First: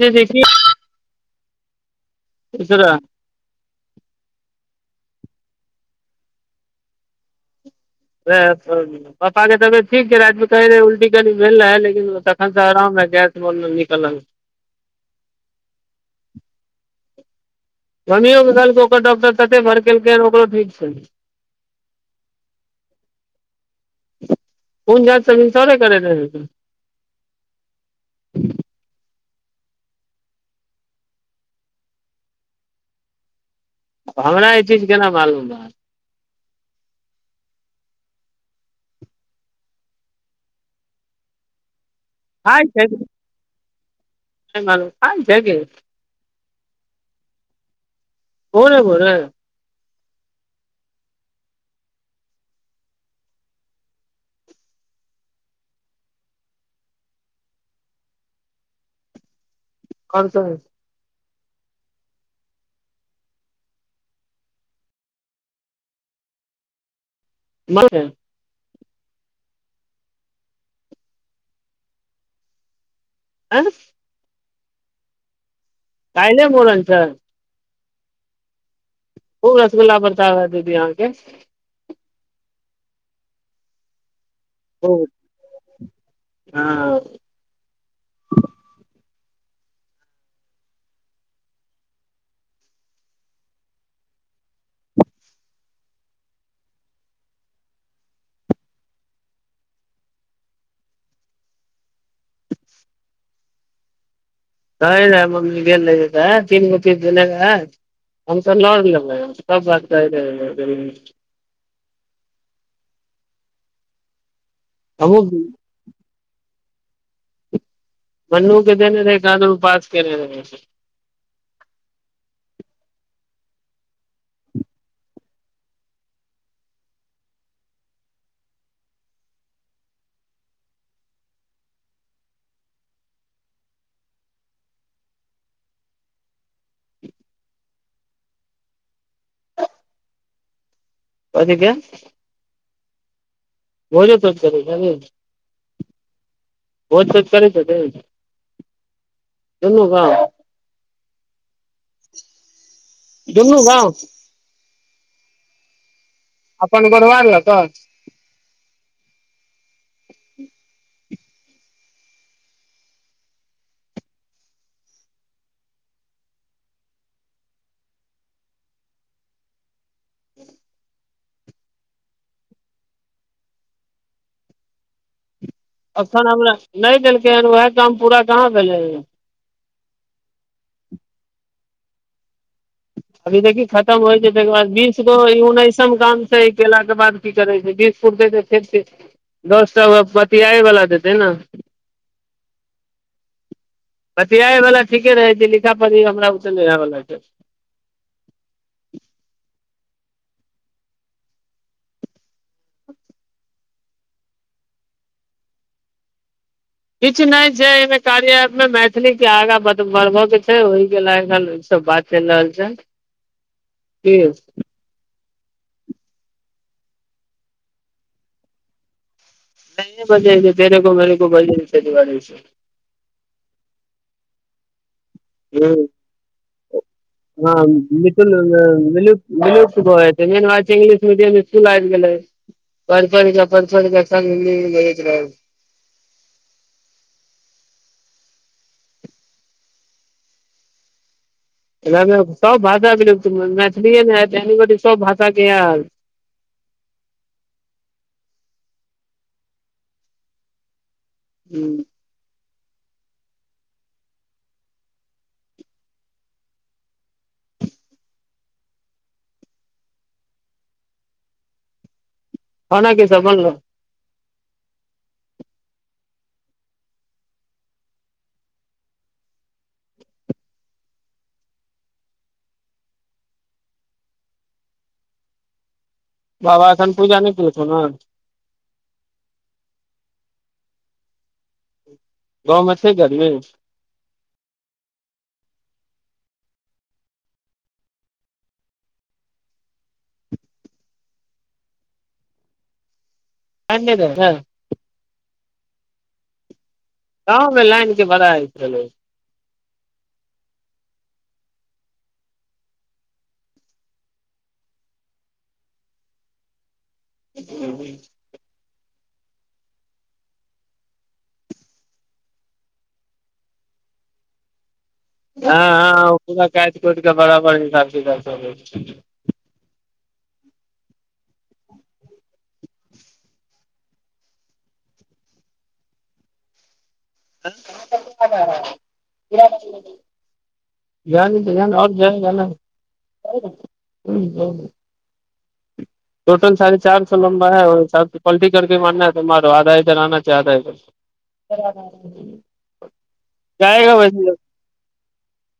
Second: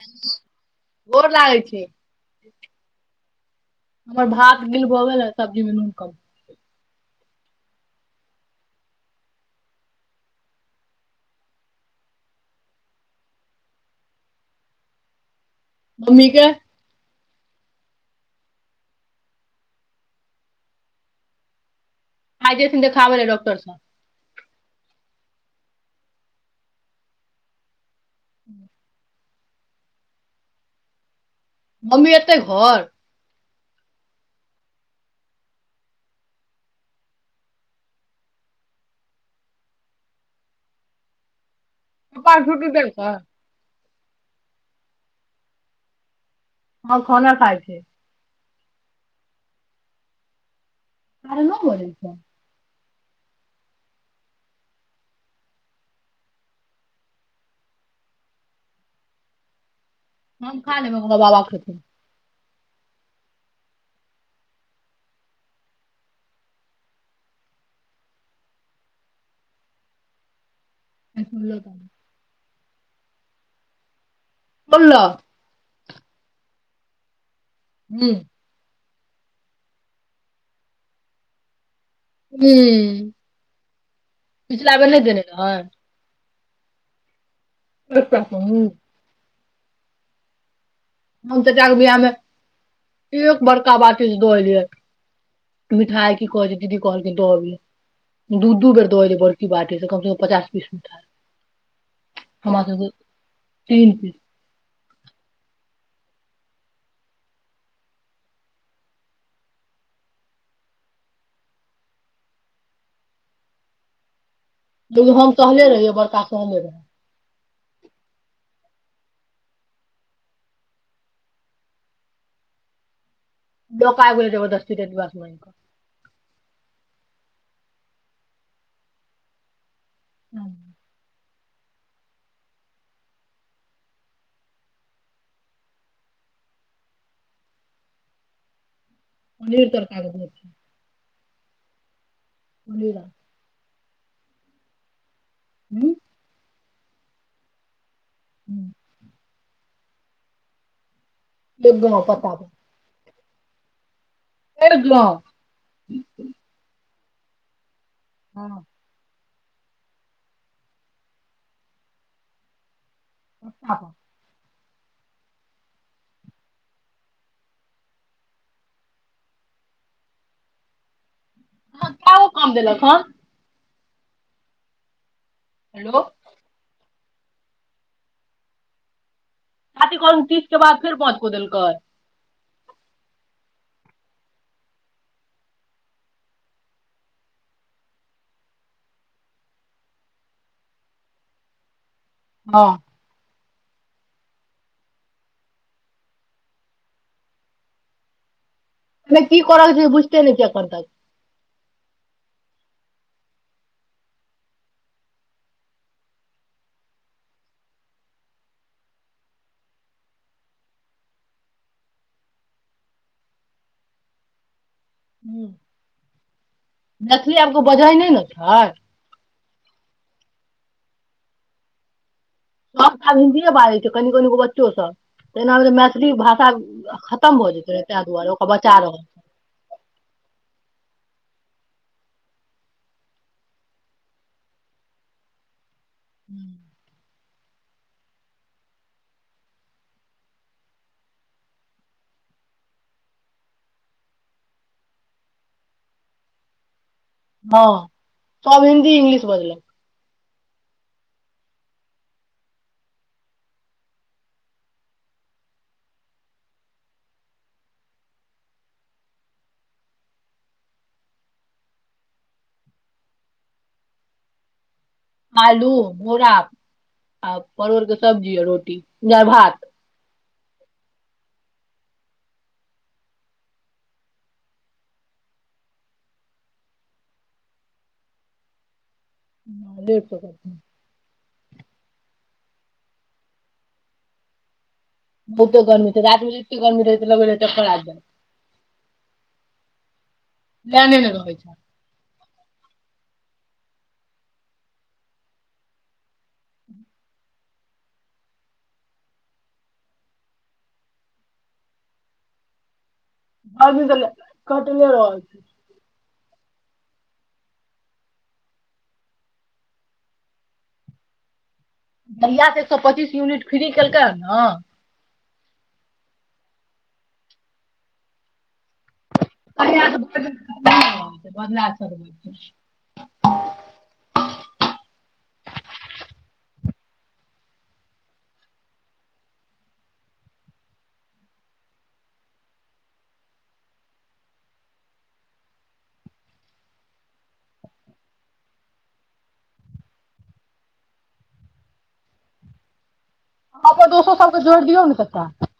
देख गोर लागै छी उसरा हमर भात गिल भऽ गेल है, सब्जी मे नून क पापा के तबियत ठीक छै, रति मे कहै रह उल्टी कनि भेल रहै लेकिन तखनसँ आराम रह गैस बो निकलल। मम्मी के गमिओमे कहलकै ओकर डॉक्टर तते भर केलकै ह ओकरो ठीक छै ह जेय सध खााबलै ॉक्टरसँ कोन जात सरे करै रह ह्म मम्मी एत घर हमरा ई चीज केना मालूम तपान छूटू देल त माल काल जगे हमर खनाा खा छै बरे बोर तारे ओ बोलै छै आओर हम सब खान ल म बाबा [unintelligible] ब नहि सुनलहु त आँ बोनल कहि नहि बोलल स ही ओ रसगुल्ला बता है दीदी अहाँके हू पचलाबे नहि खूब देने रहै हँ अछा ह हम चचा के बिियाह मे एक बड़का बात ची दोलियै मिठाई की कहै छै दीदी कहलखिन दब दू दू बेर द बड़की बाटे से कम से कम पचास पीस मिठाई हमरा सब तीन पीस नहि मम्मी गेल रह तऽ तीन गो पीस गेलै हम तऽ ल लेबै सब बात लग हमहूँ हम टहले रहियै बड़का क रह बनू के जेने रहै कदरू पास करै रह छै डोका आग गेल ज ब दस्त त द बसमे हँ पनीर तर कागज हो छै ओतिक [unintelligible] बल रह बोजे तो करैब ह बहुज तज करै छै त ह्म [unintelligible] दुनू कह दुगम पता प जमन गव खलहु बनब ल तऽ हँ [unintelligible] अछा [unintelligible] ई ह केगो काम देलक हँ हेलो अखान हमला नहि देलकै हन वएह काम पूरा कहाँ भेलै छात कम तीस के बाद फेर पद को देलकर अभी देखही खतम होइ छै ताहिकर बाद बीस गो ई उन्नैसम गामसँ ई कयलाके बाद की करै छै बीस कुटतै तऽ फेर दस टा बतियाएवला देतै ने हँ बतआे बालला ठीके रहै छै लिखा पड़ी हमरा ओत लला मकी कर छै बुझतै न किय करत किछु नहि छै एहिमे कार्यमे मैथिलीके आगाँ बढ़बयके छै ओहिके ल ह ईसभ बात चलि रहल छै की ह्म मैथिली आबके बझै नहि ने छै नहि मजा छै पर कोो मेरेगो बजी छै दिवारी छै सबठा हिन्दीए बाजै छै कनि कनगो बच्चो सब तनामे हूँ मैथिली भाषा खतम भऽ हँ जेतै ने ताहि दुआरे ओकरा मिुलिलु बचा रहल विलुप्त ग ब इंग्लिश मीडियम स्कुल आबि गेले पढ़ढ़ढ़ ह्म सब भाषा मैथिलीए ने हय सब भाषाके यार हँ सभ हिन्दी इंग्लिश बजलक ह्म हन कीस बन आलू बोरा आ परोड़के सब्जी ह रोटी नहि भात बाबा एथन पूजा नहि कैथौ ने न लेप करत गाँमे छै गर्मीमे बहुते गर्मी छै रामे एते गर्मी रह लगड़ जा लएने ने रहै छै सनद ह ह [unintelligible] कमे लीक बादाक रहलल बाजी त कटने रह ह [unintelligible] बढ़आासँ एक सए पच्चीस यूनिट फ्री केलकै ह ने। हँ, हँ, ओ पूरा काटि कुट क बराबर हिसाब काब चलै छै। [unintelligible] जानी त जान [unintelligible] आओर जायगा न ोटल साढ़े चार सए लम्बा है, प्वल्टी करके मारना हर आधा हजार आना छै आधा हजार सब दोसो सबके जोड़ि दियौ ने तऽ ता [unintelligible]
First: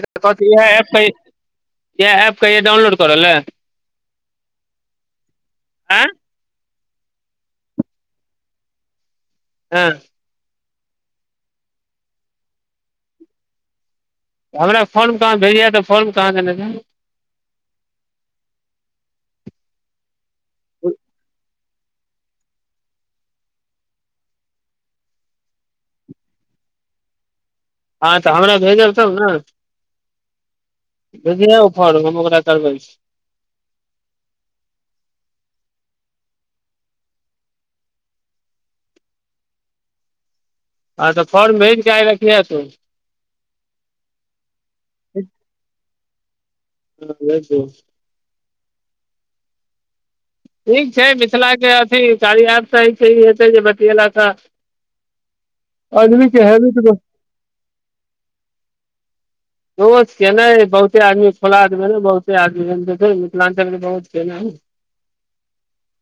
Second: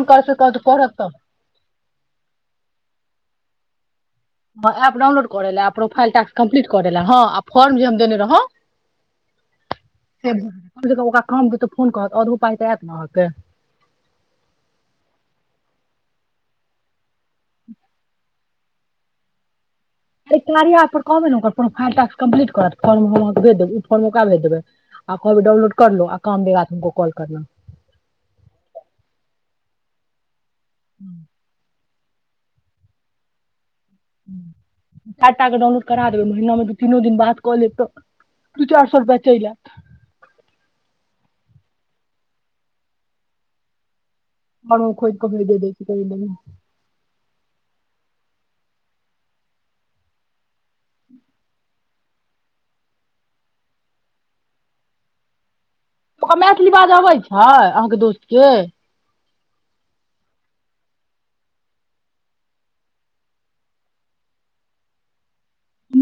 इह प करतै करतै करत कह तब इह प क डाउनलोड तरलै हँ, एप डउनलोड कर ला, प्रोफाइल टास्क कम्पलिट कर ला, हँ, आ फर्म जे हम देनी रह हँ [unintelligible] क ओकरा काम दे तऽ फोन कहत आओर ओ पाइ तऽ आयत नह के हमरा फोर्म कह अाँ भेजहत, तऽ फोर्म कह अहाँके नहि द किनारी आ पर कन अपन फाइ टास्क कम्प्लीट करत फॉर् हमाँके भे देब ओ फॉर्मे ओकरा भे देब आ कहबै डाउनलोड करहुँ आ काम देगाऽ हमो कॉल करलँ। हँ तऽ हमरा भऽ भेजल तब ने। ब हर होमग्रा करबै डाटाके डाउनलोड करा देबै महीनामे दू तीनो दिन बाद कऽ लेब तऽ दू चारि सए रुपैआ चलि आयत। हँ तऽ फॉर्न भेज के आयगा कि तू। बनखो एक क भी दे द। ब। हँ ल छ ठीक छै मिथिलाके अथी कारी आार सही छै ई हेतै जे बतेलक हऽ मैथिली बाज अबैत छै अहाँके दोस्तके। बहुत केना ह बहुते आदमी खोला आदम बहुते आदमी देख मिथिलाञ्चल के बहुत केना ह।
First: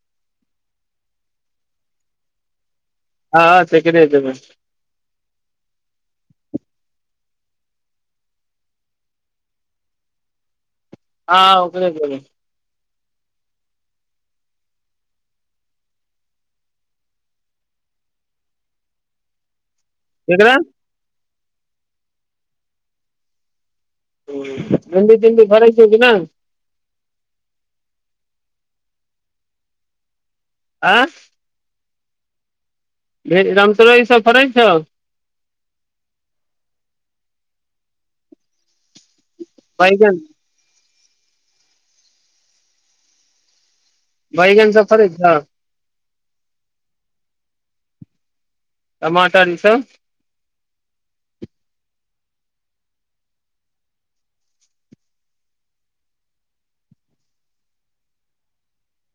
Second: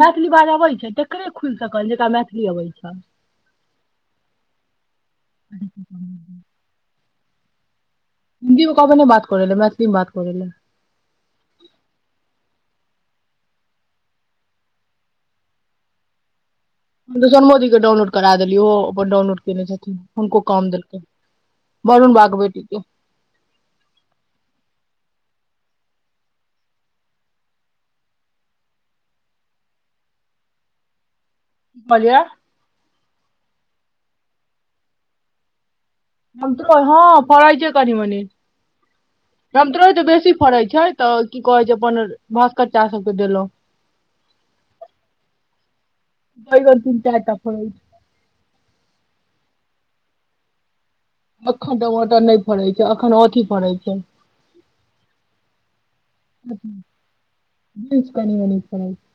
मैथिली बाज अबै छै तकरे खुलि सकल जेकरा मैथिली अबै छै। हँ सेकड जमेै। हिन्दी मे कबै नहि बात करै ले मैथिलीमे बात करै लए। हँ उगै। सन मोदी के डाउलोड करा देलियै ओ अपन डाउनलोड केने छथि। हको केकरा काम दिलक। बनन बागबैटै त। गन्दी तडी करै छै कि नहि। आँ। बलिआ भे रामचर इसभ फड़ै छह। हम तो हँ पड़इ छै कनिी मनी। गम तरो तऽ बैगन बेसी फड़ैत छै। तऽ की कहै छै अपन भास्कर चा सबके देलहुँं। बैगन सब फरै छअ? बैगन तीन चार का फरै छै। टमाटर इ सब। अखन टमाटर नहि फरे छै अखन औथी फरे छै बीन्स कनी मनी फरे छै।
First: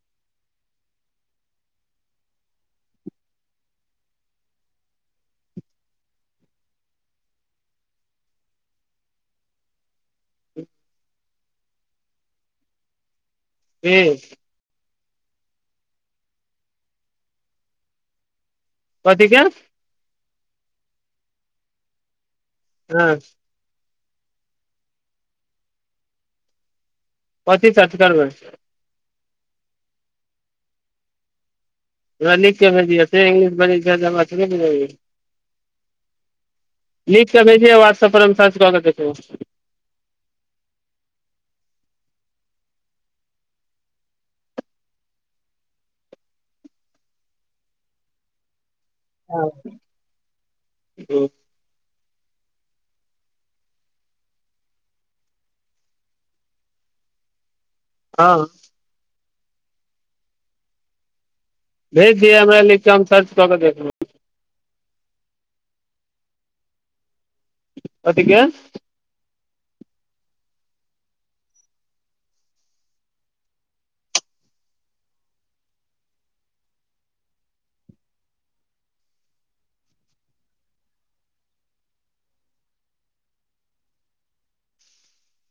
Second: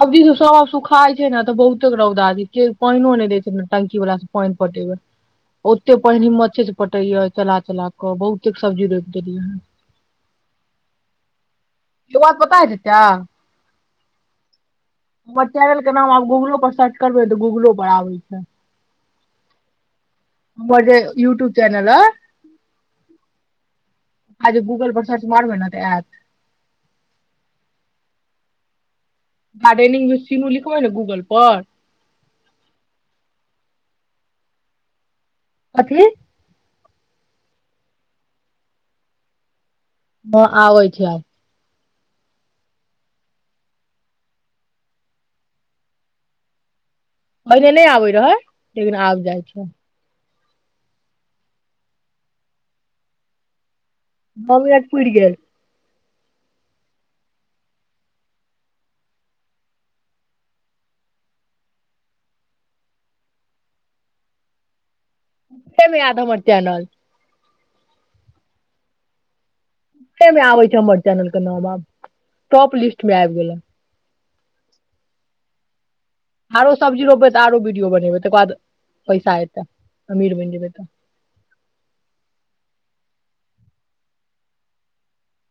सब्जी त सब आब सुखााय छै ने तऽ बहुते रौदा के पानिो नहि दै छै ने टंकी वालास से पानि पटेबै ओते पानि हिम्मते से पटेय चला चला कऽ बहुते सब्जी रोपि देलियै ह ई बात पता छै तै ह हमर चैनल के नाम आब गूगलो पर सर्च करबै तऽ गूगलो पर आबै छै। कथिक। हमर जे यूट्यूब चैनल अय। हँ आ जे गूगल पर सर्च मारबै ने तऽ आयत। कथी सर्च करबै? गार्डेनिंग विथ शीनू लिखबै ने गूगल पर। आहाँ लिख के भेजयो त इंग्लिश में लिखल छै हमरा त नहि बुझल अछि। कथी? लिख कऽ भेजिए छै व्हाट्सअप परर हम सर्च कऽ क देखब। हँ आबै छै आब। पहिले नहि आबै रहै। लेकिन आब जाइ छै। ओ नौ मिनट पूरि गेल। हँ भेज दिय हमरा लिख क हम सर्च कऽ के देखबै। नीचे मे आयत हमर चैनल। कथीके? ते मे आबै छै हमर चैनल के नाम आब टॉप लिस्ट मे आबि गेले। आरो सब्जी रोपबै तऽ आरो बीडियो बनेबै तकर बाद पैसा एतै अमीर बनि जेबै तब।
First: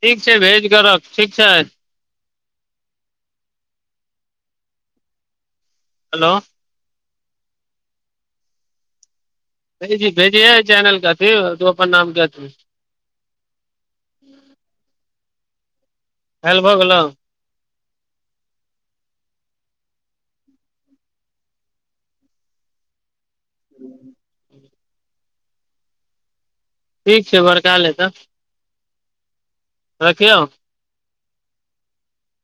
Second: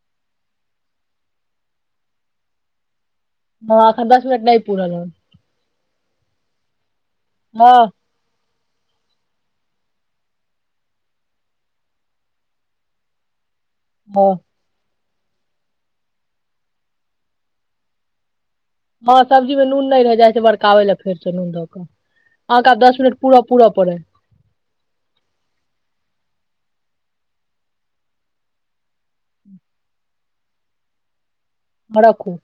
ठीक छै भेज कर रख ठीक छै। हँ अखनि दस मिनट नहि पूरल हन्। हेलो हँ भेजी जी भेजेहये चैनल के अथी तू अपन नाम के अथी। ह खायल भऽ गेलो? हँ सब्जी मे नून नहि रहि जाइ छियै बरकाबै लए फेरसँ नून दऽ कऽ अहाँके आब दस मिनट पूरा पूरा पड़ै है। ठीक छै बड़का ल हे तऽ। रखियौ? हँ रखू।